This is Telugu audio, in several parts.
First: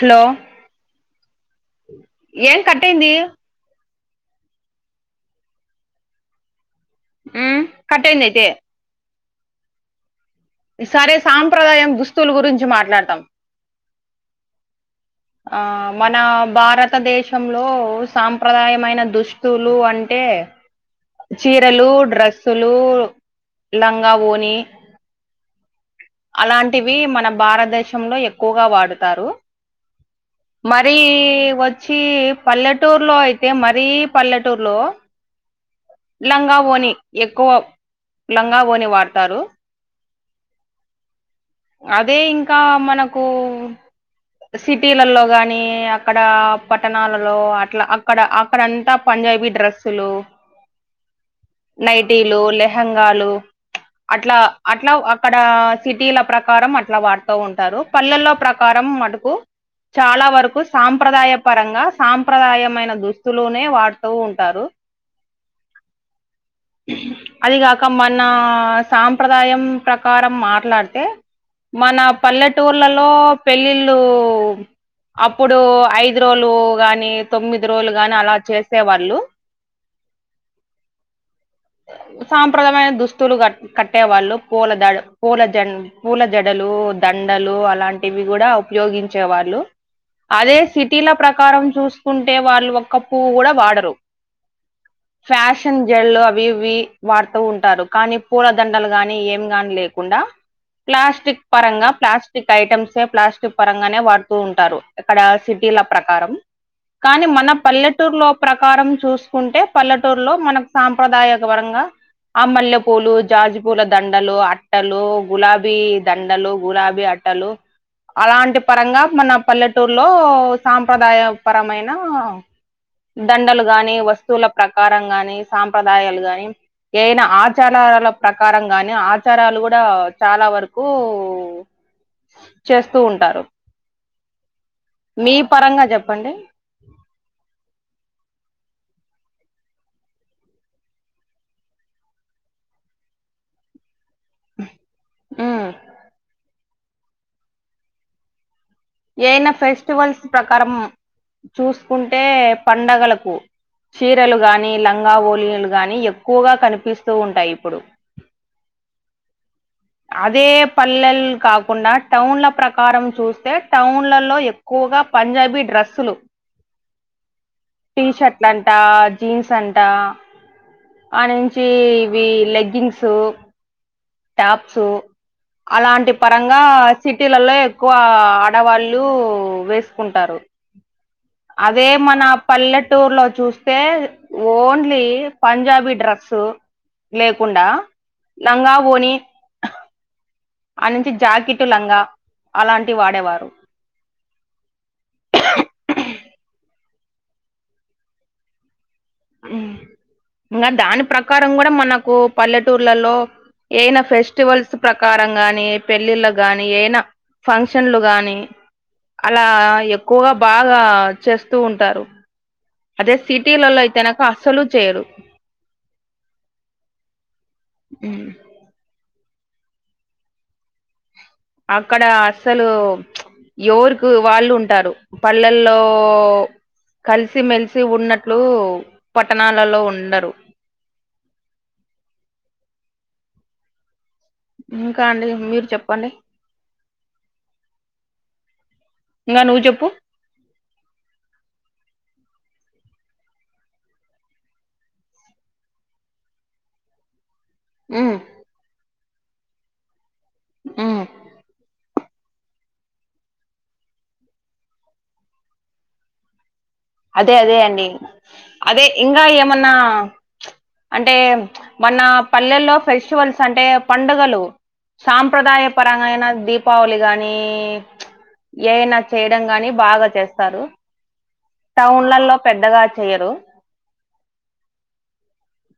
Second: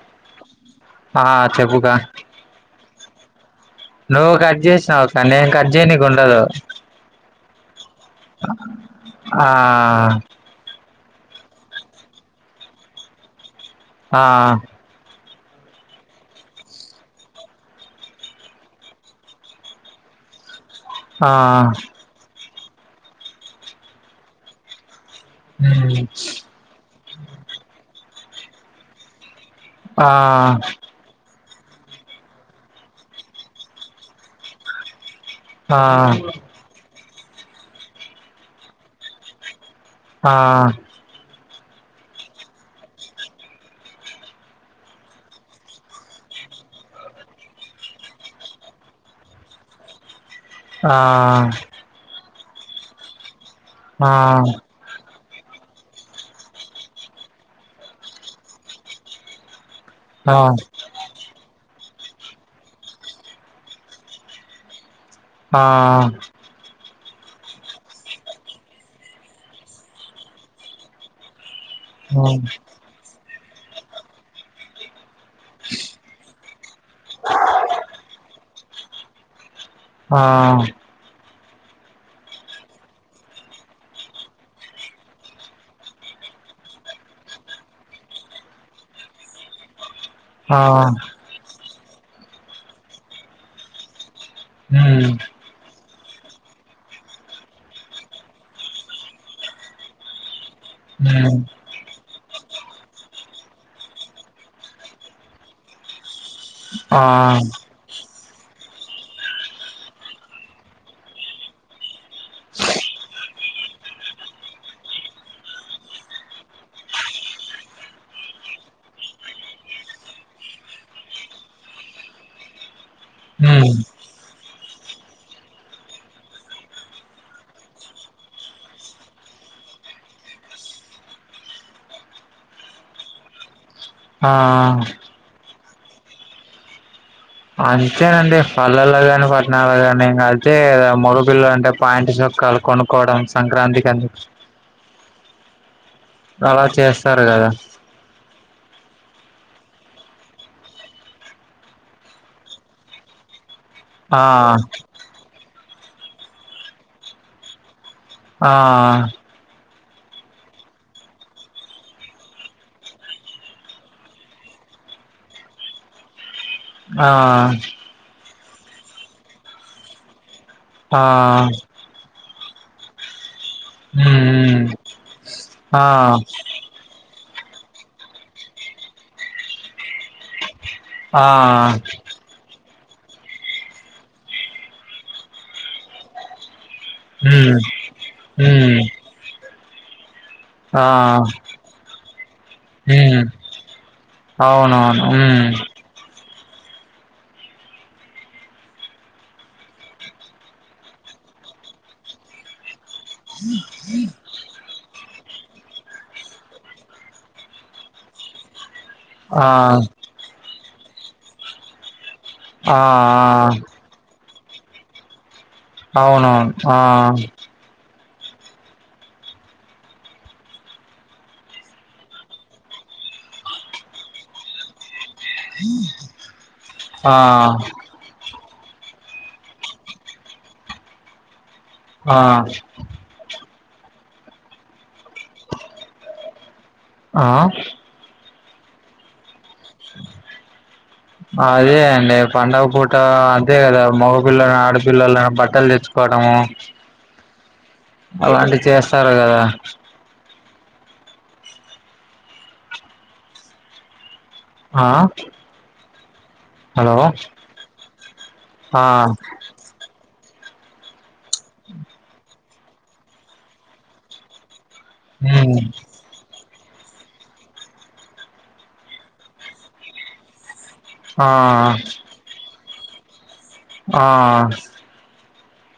హలో ఆ చెప్పుగా ఏం కట్టయింది నువ్వు కట్ చేసినావక్క నేను కట్ చేయనీకి ఉండదు హ్మ్ కట్టయిందయితే ఆ ఈ సారి సాంప్రదాయం దుస్తుల గురించి మాట్లాడతాం ఆ ఆ మన భారతదేశంలో సాంప్రదాయమైన దుస్తులు అంటే ఆ చీరలు డ్రస్సులు లంగా ఓని హ్మ్ అలాంటివి మన భారతదేశంలో ఎక్కువగా వాడుతారు ఆ మరి వ వచ్చి పల్లెటూరులో అయితే మరీ పల్లెటూరులో ఆ లంగా ఓని ఎక్కువ లంగా ఓని వాడతారు ఆ అదే ఇంకా మనకు సిటీలలో గాని అక్కడ పట్టణాలలో అట్లా అక్కడ అక్కడంతా పంజాబీ డ్రెస్సులు ఆ నైటీలు లెహెంగాలు అట్లా ఆ అట్ అట్లా అక్కడ సిటీల ప్రకారం అట్లా వాడుతూ ఉంటారు పల్లెల్లో ప్రకారం మటుకు చాలా వరకు సాంప్రదాయం పరంగా సాంప్రదాయమైన దుస్తులునే వాడుతూ ఉంటారు ఆ అది కాక మన సాంప్రదాయం ప్రకారం మాట్లాడితే మన మ్ పల్లెటూర్లలో పెళ్ళిళ్ళు అప్పుడు ఐదు రోజులు గాని తొమ్మిది రోజులు గాని అలా చేసే వాళ్ళు ఆ సాంప్రదామైన దుస్తులు క కట్టే వాళ్ళు పూలద పూల జం పూల జడలు దండలు అలాంటివి కూడా ఉపయోగించే వాళ్ళు అదే ఆ ఆ సిటీల ప్రకారం చూసుకుంటే వాళ్ళు ఒక్క పువ్వు కూడా వాడరు ఉమ్మ్ ఫ్యాషన్ జళ్లు అవి ఇవి వాడుతూ ఉంటారు కానీ పూలదండలు గానీ ఏం గాని లేకుండా మ్ ప్లాస్టిక్ పరంగా ప్లాస్ట్ టిక్ ఐటమ్సే ప్లాస్టిక్ పరంగానే వాడుతూ ఉంటారు ఇక్కడ సిటీల ప్రకారం ఆ కానీ మన పల్లెటూరులో ప్రకారం చూసుకుంటే పల్లెటూ రూ లో మనకు సాంప్రదాయ పరంగా ఆ మల్లెపూలు జాజుపూల దండలు అట్టలు గులాబీ దండలు గులాబీ అ టలు అలాంటి పరంగా మన పల్లెటూరులో సాంప్రదాయ పరమైన దండలు మ్ గాని వస్తువుల ప్రకారం గాని సాంప్రదాయాలు గాని ఏయినా ఆచారాల ప్రకారం గాని ఆచారాలు కూడా చాలా వరకు చేస్తూ ఉంటారు హా హా మీ పరంగా చెప్పండి అంతేనండి పల్లల్లో కాని పట్టణాల్లో కాని ఇంకా అయితే మొగపిల్ల అంటే పాయిట్ చొక్కాలు కొనుక్కోవడం సంక్రాంతి కని ఉమ్మ్ అలా చేస్తారు కదా ఏయినా ఫెస్టివల్స్ ప్రకారం చూసుకుంటే పండగలకు ఆ చీరలు గాని లంగా ఓలిలు గాని ఎక్కువగా కనిపిస్తూ ఉంటాయి ఇప్పుడు ఆ అదే పల్లెలు కాకుండా టౌన్ల ప్రకారం చూస్తే టౌన్లలో ఎక్ క్కువగా పంజాబీ డ్రెస్సులు ఆ టీషర్ట్లంట జీన్స్ అంట ఆ నుంచి ఇవి లెగ్గింగ్స్ మ్మ్ టాప్స్ ఆ అలాంటి పరంగా సిటీలలో ఎక్కువ ఆడవాళ్ళు వేసుకుంటారు ఆ అదే మన పల్లెటూరు లో చూస్తే ఓన్లీ పంజాబీ డ్రస్సు మ్మ్ లేకుండా లంగా మ్మ్ ఆ నుంచి జాకెట్ లంగా అలాంటివి మ్మ్ వాడేవారు అవునవును ఉమ్మ్ ఉమ్ ఇంకా దాని ప్రకారం కూడా మనకు పల్లెటూర్లలో ఏన ఫ్రెష్ స్టివల్స్ ప్రకారం గానీ, పెళ్ళిళ్ళ గానీ, ఏనా ఫంక్షన్లు గానీ, అలా ఆ ఎక్కువగ బాగా చేస్తూ ఉంటారు. ఆ అదే సిటీలల్లో అయితేనక అసలూ చేయరు. అవునవును ఆ ఉ అక్కడా అస్సలూ ఎవరుకూ వాళ్ళు ఉంటారు. పల్లెల్లో ఆ కలిసిమెలిసి ఉన్నట్ ట్లూ పట్టణాలల్లో ఉండరు. ఆ ఇంకా అండి మీరు చెప్పండి. ఆ? ఇంగ నువ్వు చెప్పు? ఆ అదే అండి, పండుగ పూటా అంతే గదా. మొగ పిల్లలన్, ఆడ పిల్లలైనా బట్టలు దెచ్చు కోడమూ ఉమ్ అలాంటి చేస్తారు గదా? ఉ ఆ హలో అదే అదే అండి. ఆ అదే ఇంకా ఏమన్నా అంటే మన పల్లెల్లో ఫెస్టివల్స్ అంటే, పండుగలు మ్మ్ సాంప్రదాయపరంగా అయినా దీప్ పావళి గానీ, ఏదన్నా చేయడం గానీ, బాగా చేస్తారు. ఆ టౌన్లల్లో పెద్దగా చెయ్యరు. ఆ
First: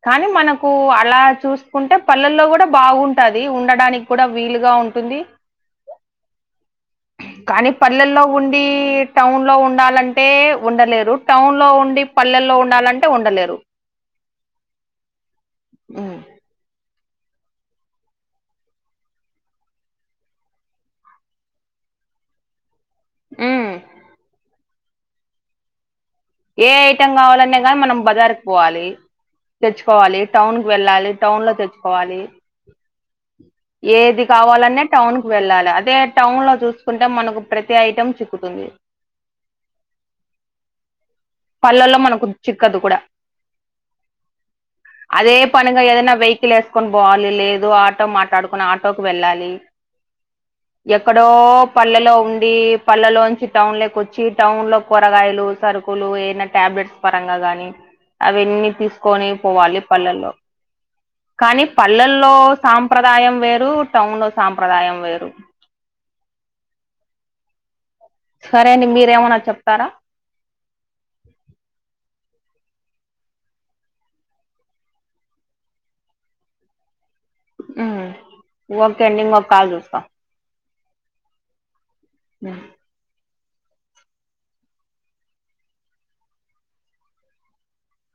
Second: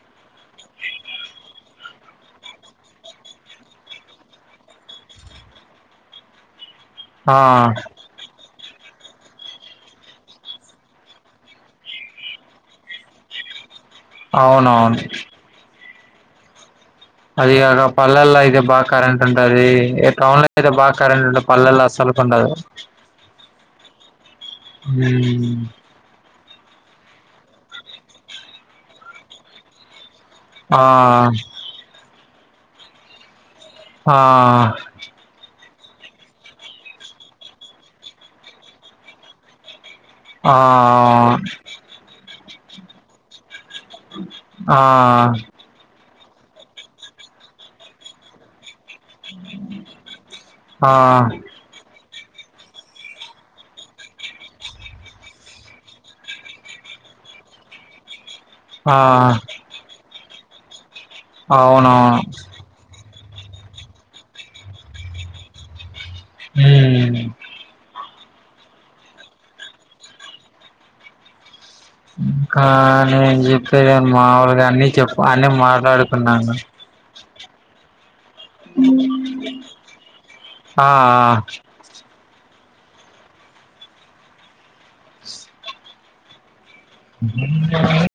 కానీ, మనకూ అలా చూసుకుంటే పల్లెల్లో గూడా బాగుంటాది. ఉండడానికి కుడా వీలుగా ఉంటుంది. ఆ కాని పల్లెల్లో ఉండీ, టౌన్లో ఉండాలంటే ఉండలేరు. టౌన్లో ఉండి, పల్లెల్లో ఉండాలంటే ఉండలేరు. అవునవును. అ అది గాక పల్లెల్లో అయితే, బాగ కరెంట్ ఉంటదీ. ఇగ టౌన్ లో అయితే బాగా కరెంట్ ఉండ పల్లెల్ల అసలుకుండదు. ఊమ్ హూమ్ ఏ ఐటం గావాలన్న గాని, మనం బజార్క్ పోవాలి. తెచ్చుకోవాలి, టౌన్ కి ఆ వెళ్ళాలి, టౌన్ లో తెచ్చుకోవాలి. ఆ ఏది కావాలన్న టౌన్ కు వెళ్ళాల. అదే టౌన్ లో జూసుకుంటే, మనకు ప్రతీ ఐటెం చిక్కుతుంది. ఆ పల్లల్లో మనకు చిక్కదు కుడా. ఆ అదే పనిగా ఏదైనా వెహికిల్ ఏసుకొని బోవాలి. లేదు ఆటో మాట్లాడుకుని, ఆ టోకు వెళ్ళాలి ఎక్కడో పల్లెలో ఉండీ, పల్లెలోంచి టౌన్ లోకి వచ్చి, టౌన్ లో కూరగాయలు సరుకులు ఏనా టాబ్లెట్స్ పరంగా గానీ అవన్నీ ఆ ఆ తీసుకొని పోవాలి పల్లెల్లో కానీ అవునవును పల్లెల్లో సాంప్రదాయం వేరు టౌన్ లో సాంప్రదాయం వేరు ఊ సరే అండి మీరు ఏమి అన్నా చెప్తారా ఉహ్మ్ ఇంకా నేను చెప్పేది నేను మాముూలుగా అన్ని చెప్ అన్ని మాట్లాడుకున్నాను ఉ ఆ ఆ బ అ